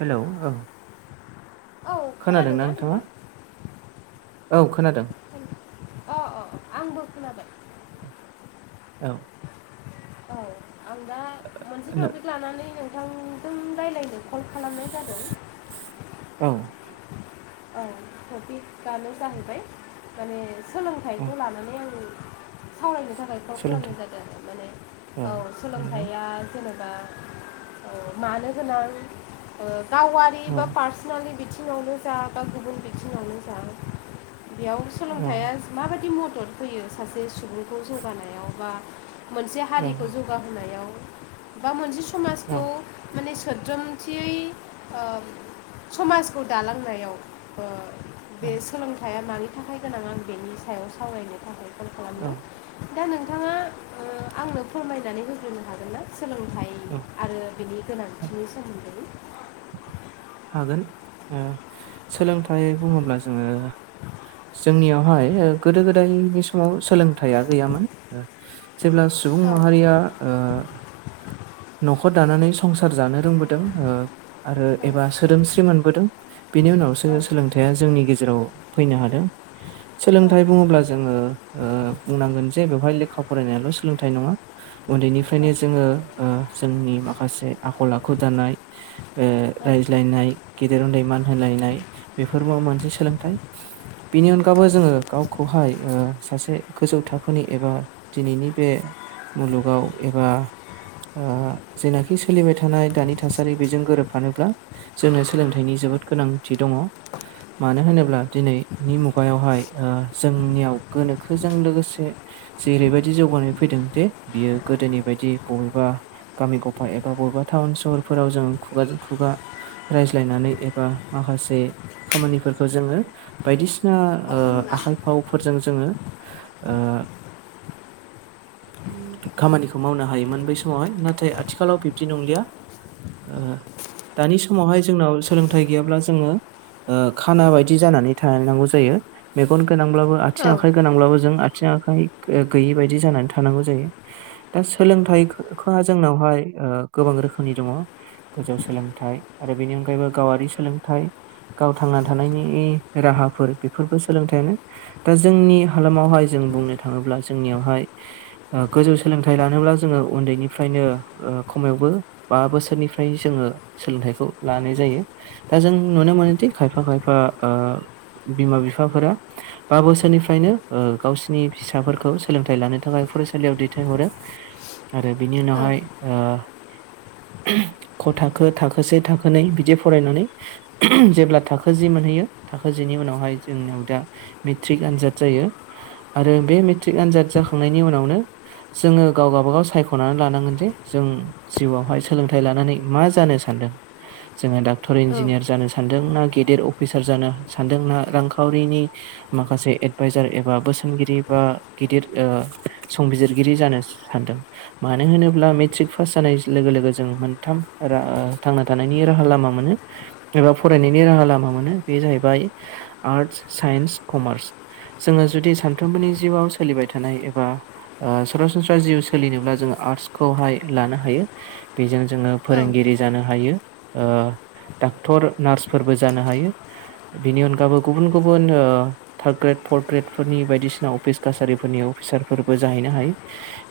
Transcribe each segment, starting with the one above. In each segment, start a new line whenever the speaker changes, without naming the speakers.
हेल' औ खोनादोंना नोंथाङा औ खोनादों
अ' अ' आंबो खोनाबाय
औ
औ आं दा मोनसे
नो
टपिक लानानै नों थांजों रायज्लायनो कल खालामनाय जादों
औ
औ टपिक आनो जाहैबाय माने
औ
सोलोंथाइखौ लानानै आं सावरायनो थाखाय कल खालामनाय
सोलोंथाइ
जादों माने औ
नंगौ
सोलोंथाइआ जेनेबा ओ मानो गोनां ओ गावारि
औ
बा पार्सनालि बिथिङावनो जा बा गुबुन बिथिङावनो जा बेयाव
औ
सोलोंथाइआ मा बादि मदद होयो सासे सुबुंखौ जौगानायाव बा मोनसे
औ
हारिखौ जौग गाहोनायाव बा मोनसे
औ
समाजखौ माने सोद्रोमथियै ओ समाजखौ दालांनाय याव बे सोलोंथाइआ मानि थाखाय गोनां आं बेनि सायाव सावरायनो थाखाय फन
औ
खालामदों दा नोंथाङा ओ आंनो फोरमायनानै होग्रोनो हागोन ना सोलोंथाइ
औ
आरो बिनि गोनांथिनि सोमोन्दै
हागोन ओ सोलोंथाइ बुङोब्ला जोङो जोंनियावहाय ओ गोदो गोदायनि समाव सोलोंथाइआ गैयामोन ओ जेब्ला
लांदां
सुबुं माहारिया ओ न'खर दानानै संसार जानो रोंबोदों ओ आरो एबा सोदोमस्रि मोनबोदों बेनि उनावसो सोलोंथाइआ जोंनि गेजेराव फैनो हादों सोलोंथाइ बुङोब्ला जोङो ओ बुंनांगोन जे बेवहाय लेखा फरायनायाल' सोलोंथाइ नङा उन्दैनिफ्रायनो जोङो ओ जोंनि माखासे आखल आखु दानाय ओ रायज्लायनाय गेदेर उन्दै मान होलायनाय बेफोरबो मोनसे सोलोंथाइ बिनि अनगाबो जोङो गावखौहाय ओ सासे गोजौ थाखोनि एबा दिनैनि बे मुलुगाव एबा ओ जेनाखि सोलिबाय थानाय दानि थासारि बेजों गोरोब फानोब्ला जोंनो सोलोंथाइनि जोबोद गोनांथि दङ मानो होनोब्ला दिनैनि मुगायावहाय ओ जोंनियाव गोनोखोजों लोगोसे जेरैबायदि जौगानाय फैदों दे बियो गोदोनि बायदि बबेबा गामि गफा एबा बबेबा टाउन सहरफोराव जों खुगाज खुगा रायज्लायनानै एबा माखासे खामानिफोरखौ जोङो बायदिसिना ओ आखाइ फाव फोरजों जोङो ओ खामानिखौ मावनो हायोमोन बै समावहाय नाथाय आथिखालाव बिब्दि नंलिया ओ दानि समावहाय जोंनाव सोलोंथाइ गैयाब्ला जोङो खाना बादि जानानै थनांगौ जायो। मेगन गोनांब्लाबो, आथिं आखाइ गोनांब्लाबो जों आथिं आखाइ गैयि बायदि जानानै थानांगौ जायो। दा सोलोंथाइखोखोहा जोंनावहाय गोबां रोखोमनि दङ। गोजौ सोलोंथाइ आरो बेनि अनगायैबो गावारि सोलोंथाइ। गाव थांना थानायनि राहाफोर बेफोरबो सोलोंथाइयानो। दा जोंनि हालामावहाय जों बुंनो थाङोब्ला जोंनियावहाय गोजौ सोलोंथाइ लानोब्ला जोङो उन्दैनिफ्रायनो खमावबो बा बोसोरनिफ्राय फ्राय जोङो सोलोंथाइखौ लानाय जायो। दा जों नुनो मोनोदि खायफा खायफा बिमा बिफाफोरा बा बोसोरनिफ्रायनो गावसिनि फिसाफोरखौ सोलोंथाइ लानो थाखाय फरायसालियाव दैथायहरो। आरो बिनि उनावहाय ख' थाखो थाखोसेे थाखोनै बिदि फरायनानै जेब्ला थाखो जि मोनहैयो, थाखो जिनि उनावहाय जोंनियाव दा मेट्रिक आनजाद जायो आरो बे मेट्रिक आनजाद जाखांनायनि उनावनो जोङो गाव गबागाव सायख'नानै लानांगोन जे जों जिउआवहाय सोलोंथाइ लानानै मा जानो सानदों? जोङो डाक्टर इन्जिनियार जानो सान सानदोंना, गेदेर अफिसार जानो सानदोंना, रांखावरिनि माखासे एडभाइजार एबा बोसोनगिरि बा गिदिर संबिजिरगिरि जानो सानदों मानो होनोब्ला मेट्रिक पास जानाय लोगो लोगो जों मोनथाम थांना थानायनि राहा लामा मोनो। एबा फरायनायनि राहा लामा मोनो। बे जाहैबाय आर्टस, साइन्स, कमार्स। जोङो जुदि सानफ्रोमबोनि जिउआव सोलिबाय थानाय एबा सरासनस्रा जिउ सोलिनोब्ला जोङो आर्टसखौहाय लानो हायो। बेजों जोङो फोरोंगिरि जानो हायो। डाक्टर नार्सफोरबो जानो हायो। बेनि अनगाबो गुबुन गुबुन ओ थार्द ग्रेड फर्थ ग्रेड फोरनि बायदिसिना अफिस कासारिफोरनि अफिसारफोरबो जाहैनो हायो।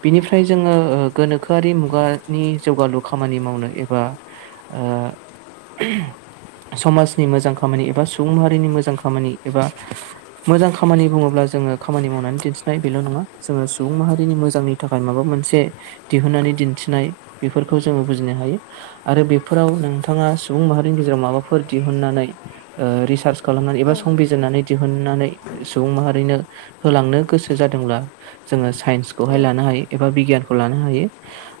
बिनिफ्राय जोङो गोनोखोआरि मुगानि जौगालु खामानि मावनो एबा ओ समाजनि मोजां खामानि एबा सुबुं माहारिनि मोजां खामानि एबा मोजां खामानि बुङोब्ला जोङो खामानि मावनानै दिन्थिनाय बेल' नङा जोङो सुबुं माहारिनि मोजांनि थाखाय माबा मोनसे दिहुननानै दिन्थिनाय बेफोरखौ जोङो बुजिनो हायो। आरो बेफोराव नोंथाङा सुबुं माहारिनि गेजेराव माबाफोर दिहुननानै रिसार्च खालामनानै एबा संबिजिरनानै दिहुननानै सुबुं माहारिनो होलांनो गोसो जादोंब्ला जोङो सानइस खौहाय लानो हायो एबा बिगियानखौ लानो हायो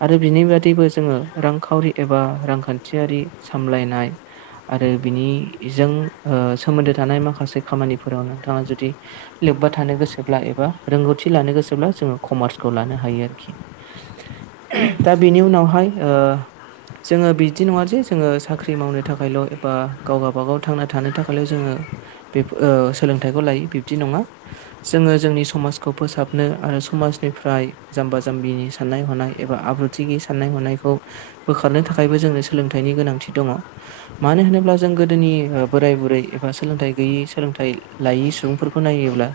आरो बिनि बादैबो जोङो रांखावरि एबा रांखान्थियारि सामलायनाय आरो बिनिजों सोमोन्दो थानाय माखासे खामानिफोराव नोंथाङा जुदि लोब्बा थानो गोसोब्ला एबा रोंगौथि लानो गोसोब्ला जोङो कमार्सखौ लानो हायो आरोखि।
[inaudible]
दा बेनि उनावहाय ओ जोङो बिदि नङा जे जोङो साख्रि मावनो थाखायल' एबा गाव गाबागाव थांना थानो थाखायल' जोङो बेफो ओ सोलोंथाइखौ लायो बिब्दि नङा। जोङो जोंनि समाजखौ फोसाबनो आरो समाजनिफ्राय जाम्बा जाम्बिनि साननाय हनाय एबा आब्रु थि साननाय हनायखौ बोखारनो थाखायबो जोंनो सोलोंथाइनि गोनांथि दङ। मानो होनोब्ला जों गोदोनि बोराय बुरै एबा सोलोंथाइ गैयि सोलोंथाइ लायै सुबुंफोरखौ नायोब्ला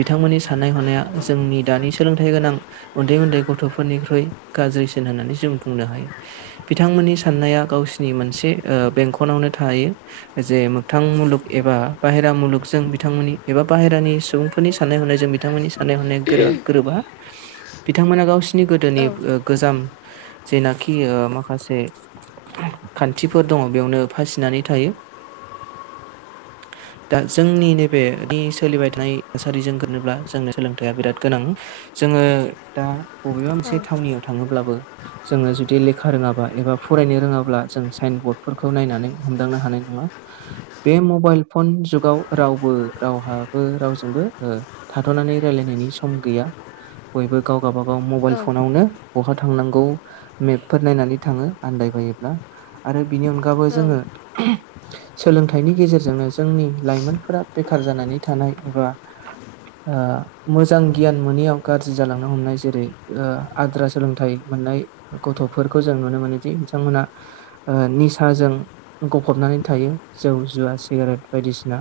बिथांमोननि साननाय हनाया जोंनि दानि सोलोंथाइ गोनां उन्दै उन्दै गथ'फोरनिख्रुइ गाज्रिसिन होननानै जों बुंनो हायो। बिथांमोननि साननाया गावसिनि मोनसे बेंख'नावनो थाहैयो। जे मोगथां मुलुग एबा बाहेरा मुलुगजों बिथांमोननि एबा बाहेरानि सुबुं फोरनि साननाय हनाय जों बिथांमोननि साननाय हनाया गोरोबा गोरोबा बिथांमोना गावसिनि गोदोनि ओ गोजाम जेनाखि ओ माखासे खान्थिफोर दङ' बेयावनो फासिनानै थायो।
[inaudible]
दा जोंनि नैबेनि सोलिबाय थानाय थासारिजों गोनोब्ला जोंनो सोलोंथाइया बिराद गोनां। जोङो दा बबेबा मोनसे थावनियाव थाङोब्लाबो जोङो जु दि लेखा रोङाबा एबा फरायनो रोङाब्ला जों साइन बरर्डफोरखौ नायनानै हमदांनो हानाय नङा। बे मबाइल फन जुगाव रावबो रावहाबो रावजोंबो ओ थाथ'नानै रायलायनायनि सम गैया। बयबो गाव गाबागाव मबाइल फनावनो बहा थांनांगौ मेपफोर नायनानै थाङो आन्दायबायोब्ला आरो बिनि अनगाबो जोङो
[inaudible]
सोलोंथाइनि गेजेरजोंनो जोंनि लाइमोनफोरा बेखार जानानै थानाय एबा ओ मोजां गियान मोनैयाव गाज्रि जालांनो हमनाय जेरै ओ आद्रा सोलोंथाइ मोननाय गथ'फोरखौ जों नुनो मोनोदि बिथांमोना ओ निसाजों गफबनानै थायो जौ जुवा सिगारेट बायदिसिना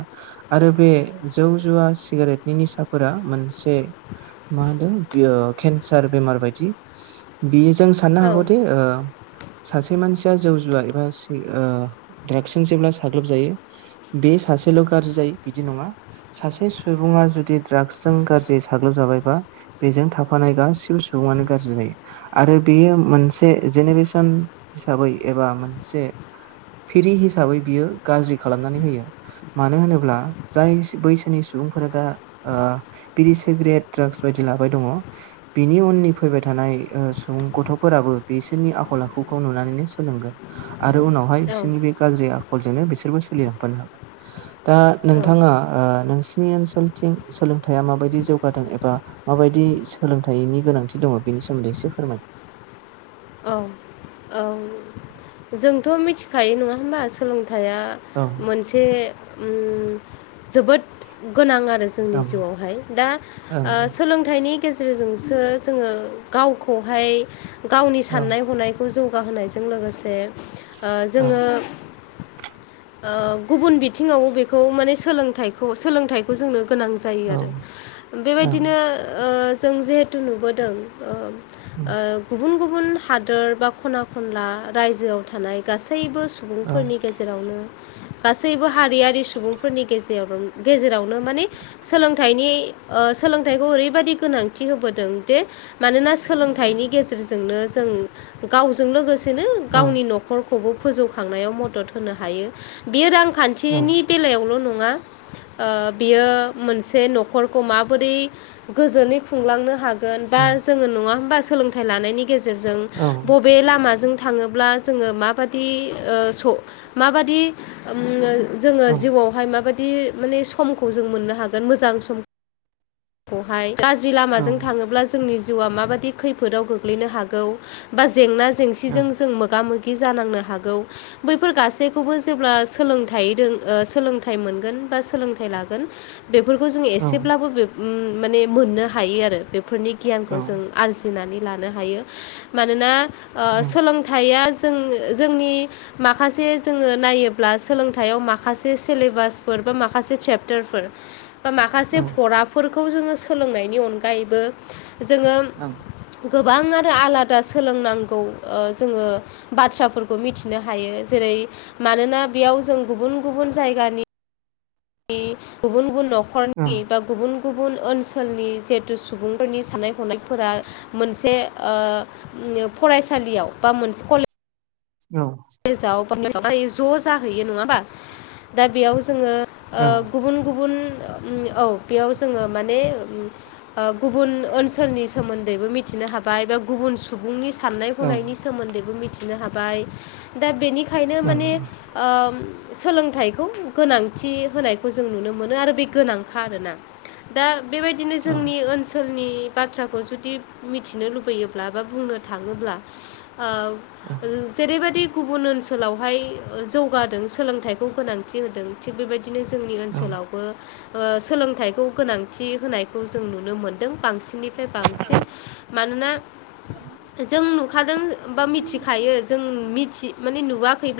आरो बे जौ जुवा सिगारेटनि निसाफोरा मोनसे मा दों बियो केन्सार बेमार बायदि बेजों साननो हागौ दि ओ सासे मानसिया जौ जुवा एबा सि ओ द्राग्सजों जेब्ला साग्लोबजायो बे सासेल' गाज्रि जायो बिदि नङा सासे सुबुङा जुदि ड्राग्सजों गाज्रि साग्लोबजाबायबा बेजों थाफानाय गासिबो सुबुङानो गाज्रि जायो आरो बेयो मोनसे जेनेरेसन हिसाबै एबा मोनसे फिरि हिसाबै बियो गाज्रि खालामनानै होयो। मानो होनोब्ला जाय बैसोनि सुबुंफोरा दा ओ बिरि सिगारेट ड्रागस बायदि लाबाय दङ' बिनि उननि फैबाय थानाय ओ सुबुं गथ'फोराबो बिसोरनि आखल आखुखौ नुनानैनो सोलोंगोन आरो उनावहाय
औ
बिसोरनि बे गाज्रि आखलजोंनो बिसोरबो सोलिलांफानो हागोन दा
औ
नोंथाङा ओ नोंसिनि ओनसोलथिं सोलोंथाइया माबायदि जौगादों एबा माबायदि सोलोंथाइनि गोनांथि दङ' बेनि सोमोन्दै एसे फोरमाय?
औ औ जोंथ' मिथिखायो नङा होमबा सोलोंथाइया
औ
मोनसे उम जोबोद गोनां आरो
औ
जोंनि जिउआवहाय दा
ओं
ओ सोलोंथाइनि गेजेरजोंसो जोङो गावखौहाय गावनि
औ
साननाय हनाय खौ जौगाहोनायजों लोगोसे ओ
औ
जोङो ओ गुबुन बिथिङावबो बेखौ माने सोलोंथाइखौ सोलोंथाइखौ जोंनो गोनां जा जायो
औ
आरो
ओं
बेबायदिनो ओ जों जेहेथु नुबोदों ओ
उम
ओ गुबुन गुबुन हादोर बा खना खनला रायजोआव थानाय गासैबो सु
औ
सुबुंफोरनि गेजेरावनो गासैबो हारियारि सुबुंफोरनि गेजेर गेजेरावनो माने सोलोंथाइनि ओ सोलोंथाइखौ ओरैबायदि गोनांथि होबोदों जे मानोना सोलोंथाइनि गेजेरजोंनो जों गावजों लोगोसेनो
औ
गावनि न' खरखौबो फोजौखांनायाव मदद होनो हायो बेयो रां
औ
खान्थिनि बेलायावल' नङा ओ बियो मोनसे न'खरखौ माबोरै गोजोनै खुंलांनो हा गोन बा
उम
जोङो नङा होमबा सोलोंथाइ लानायनि गेजेरजों
औ
बबे लामाजों थाङोब्ला जोङो माबादि ओ स' माबादि उम जोङो
औ
जिउआवहाय माबादि माने समखौ जों मोननो हागोन मोजां सम खौहाय गाज्रि
औ
लामाजों थाङो जोंनि जिउआ माबाददि खैफोदाव गोग्लैनो हागौ बा जेंना
ओं
जेंसिजों जों मोगा मोगि खि जानांनो हागौ बैफोर गासैखौबो जेब्ला सोलोंथाइ द सोलोंथाइ मोनगोन बा सोलोंथाइ लागोन बेफोरखौ जोङ एसेब्लाबो माने मोननो हायो आरो बेफोरनि
औ
गियानखौ जों आरजिनानै लानो हायो मानोना
उम
सोलोंथ थाया जों जोंनि माखासे जोङो नायोब्ला सोलोंथायाइयाव माखासे सिलेबासफोर बा माखासे चेपटारफोर बा माखासे
औ
भराफोरखौ जोङो सोलोंनायनि अनगायैबो जोङो
औ
गोबां आरो आलादा सोलोंनांगौ जोङो बाथ्राफोरखौ मिथिनो हायो जेरै मानोना बेयाव जों गुबुन गुबुन जायगानि गुबुन गुबुन
ओं
न'खरनि बा गुबुन गुबुन ओनसोलनि जिहेथु सुबुंफोरनि साननाय मोनसे फरायसालियावा मोनसे कले
औ
जावाब ज' जाहैयो नङाबा दा बेयाव जोङो
औ
गुबुन गुबुन औ बेयाव जोङो माने गुबुन ओनसोलनि सोमोन्दैबो मिथिनो हाबाय बा गुबुन सुबुंनि साननाय हनायनि सोमोन्दैबो मिथिनो हाबाय दा बेनिखायनो
ओं
माने ओ सोलोंथाइखौ गोनांथि होनायखौ जों नुनो मोनो आरो बे गोनांखा आरोना दा बेबायदिनो
औ
जोंनि ओनसोल ओनसोलनि बाथ्राखौ जुदि मिथिनो लुबैयोब्ला बा बुंनो थाङोब्ला जेरै बायदि गुबुन ओनसोलावहाय जौगादों सोलोंथाइखौ गोनांथि होदों थिग बेबायदि बिदिनो जोंनि
ओं
ओनसोलावबो सोलोंथाइखौ गोनांथि होनायखौ जों नुनो मोनदों बांसिन ब निफ्राय बांसिन मानोना जों नुखादों बा मिथिखायो जों मिथि माने नुवाखै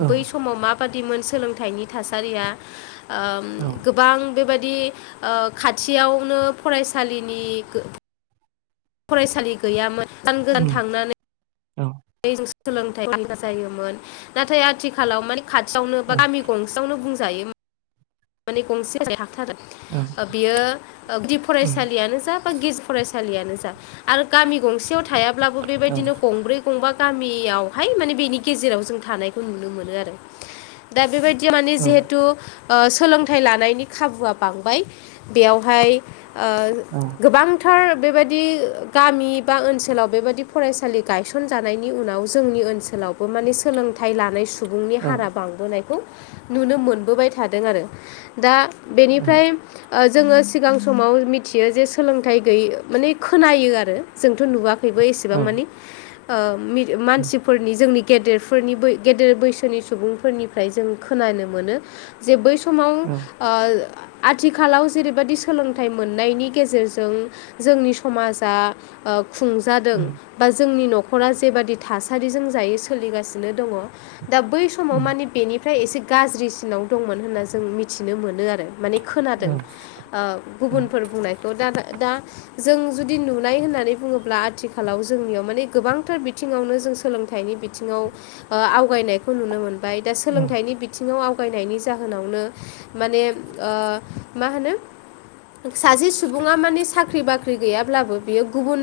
ओं
बादिमोन सोलोंथाइनि थासारिया
औ
गोबां बेबायदि खाथियावनो फरायसालिनि फरायसालि गैयामोन गोदान गोजान
उम
थांनानै
औ
सोलोंथ जायोमोन नाथाय आथिखालाव माने खाथियावनो
औ
बा गामि गंसेयावनो बुंजायो माने गंसे जाय हाथथार
औ
बियो गुदि फरायसालियानो जा बा गेजेर फरायसालियानो जा आरो गामि गंसेयाव थायाब्लाबो
औ
बेबायदिनो गंब्रै फंबा गामियावहाय माने बेनि गेजेराव जों थानायखौ नुनो मोनो आरो दा बेबायदि माने जिहेतु ओ सोलोंथाइ लानायनि खाबुआ बांबाय बेयावहाय
औ
गोबांथार बेबायदि गामि बा ओनसोलाव बेबायदि फरायसालि गायसन सन जानायनि उनाव जोंनि ओनसोलावबो माने सोलोंथाइ लानाय सुबुंनि
औ
हारा बांबोनायखौ नुनो मोनबोबाय थादों आरो दा
ओं
बेनिफ्राय जोङो सिगां समाव मिथियो जे सोलोंथाइ गैय माने खोनायो आरो जोंथ' नुवाखैबो एसेबां मानि
औ
मानसिफोरनि जोंनि गेदेरफोरनि ब गेदेर बैसोनि सुबुंफोरनिफ्राय जों खोनानो मोनो जे बै सम समाव ओ आथिखालाव जेरैबायदि सोलोंथाइ मोननायनि गेजेरजों जोंनि समाजा खुंजादों बा जोंनि न'खरा जेबादि थासारिजों जायै सोलिगासिनो दङ। दा बै समाव मानि बेनिफ्राय एसे गाज्रिसिनाव दंमोन होनना जों मिथिनो मोनो आरो। माने खोनादों गुबुनफोर बुंनायखौ दा दा जों जुदि नुनाय होननानै बुङोब्ला आथिखालाव जोंनियाव माने गोबांथार बिथिङावनो जों सोलोंथाइनि बिथि बिथिङाव आवगायनायखौ नुनो मोनदों। दा सोलोंथाइनि बिथिङाव आवगायनायनि जाहोनावनो माने मा होनो ओ सासे सुबुङा माने साख्रि बाख्रि गैयाब्लाबो बियो गुबुन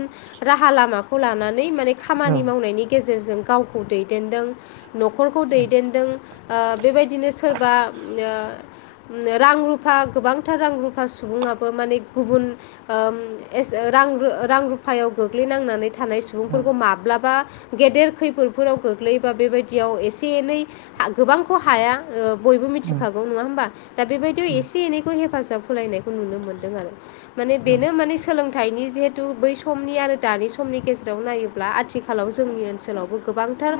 राहा लामाखौ खौ लानानै माने खामानि मावनायनि गेजेरजों गावखौ खौ दैदेनदों न'खरखौ दैदेनदों ओ बेबायदिनो सोरबा ओ रां रुफा गोबांथार रां रुफा सुबुङाबो माने गुबुन रां रां रुफायाव गोग्लैनांनानै थानाय सुबुंफोरखौ माब्लाबा गेदेर खैफोदफोराव गोग्लैयोबा बेबायदियाव एसे एनै गोबांखौ हाया ओ बयबो मिथिखागौ नङा होमबा दा बेबायदियाव एसे एनैखौ हेफाजाब होलायनाय नुनो मोनदों आरो मान बेनो माने सोलोंथाइनि जिहेथु बै समनि आरो दानि समनि गेजेराव नायोब्ला आथिखालाव जोंनि ओनसोलावबो गोबांथार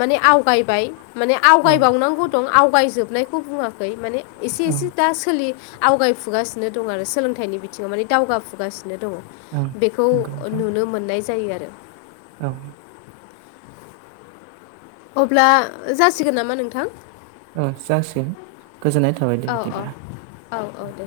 माने आवगायबाय। माने
औ
आवगायबावनांगौ दं आवगायजोबनायखौ बुङाखै माने एसे
औ
एसे दा सोलि आवगायफुगासिनो दं आरो सोलोंथाइनि बिथिङाव माने दावगाफुगासिनो दं।
औ
बेखौ
नंगौ नोंथां
नुनो मोननाय जायो आरो।
औ।
अब्ला जासिगोन नामा नोंथां?
जासिगोन गोजोननाय थाबाय दे
औ
बिदिब्ला
औ औ औ दे।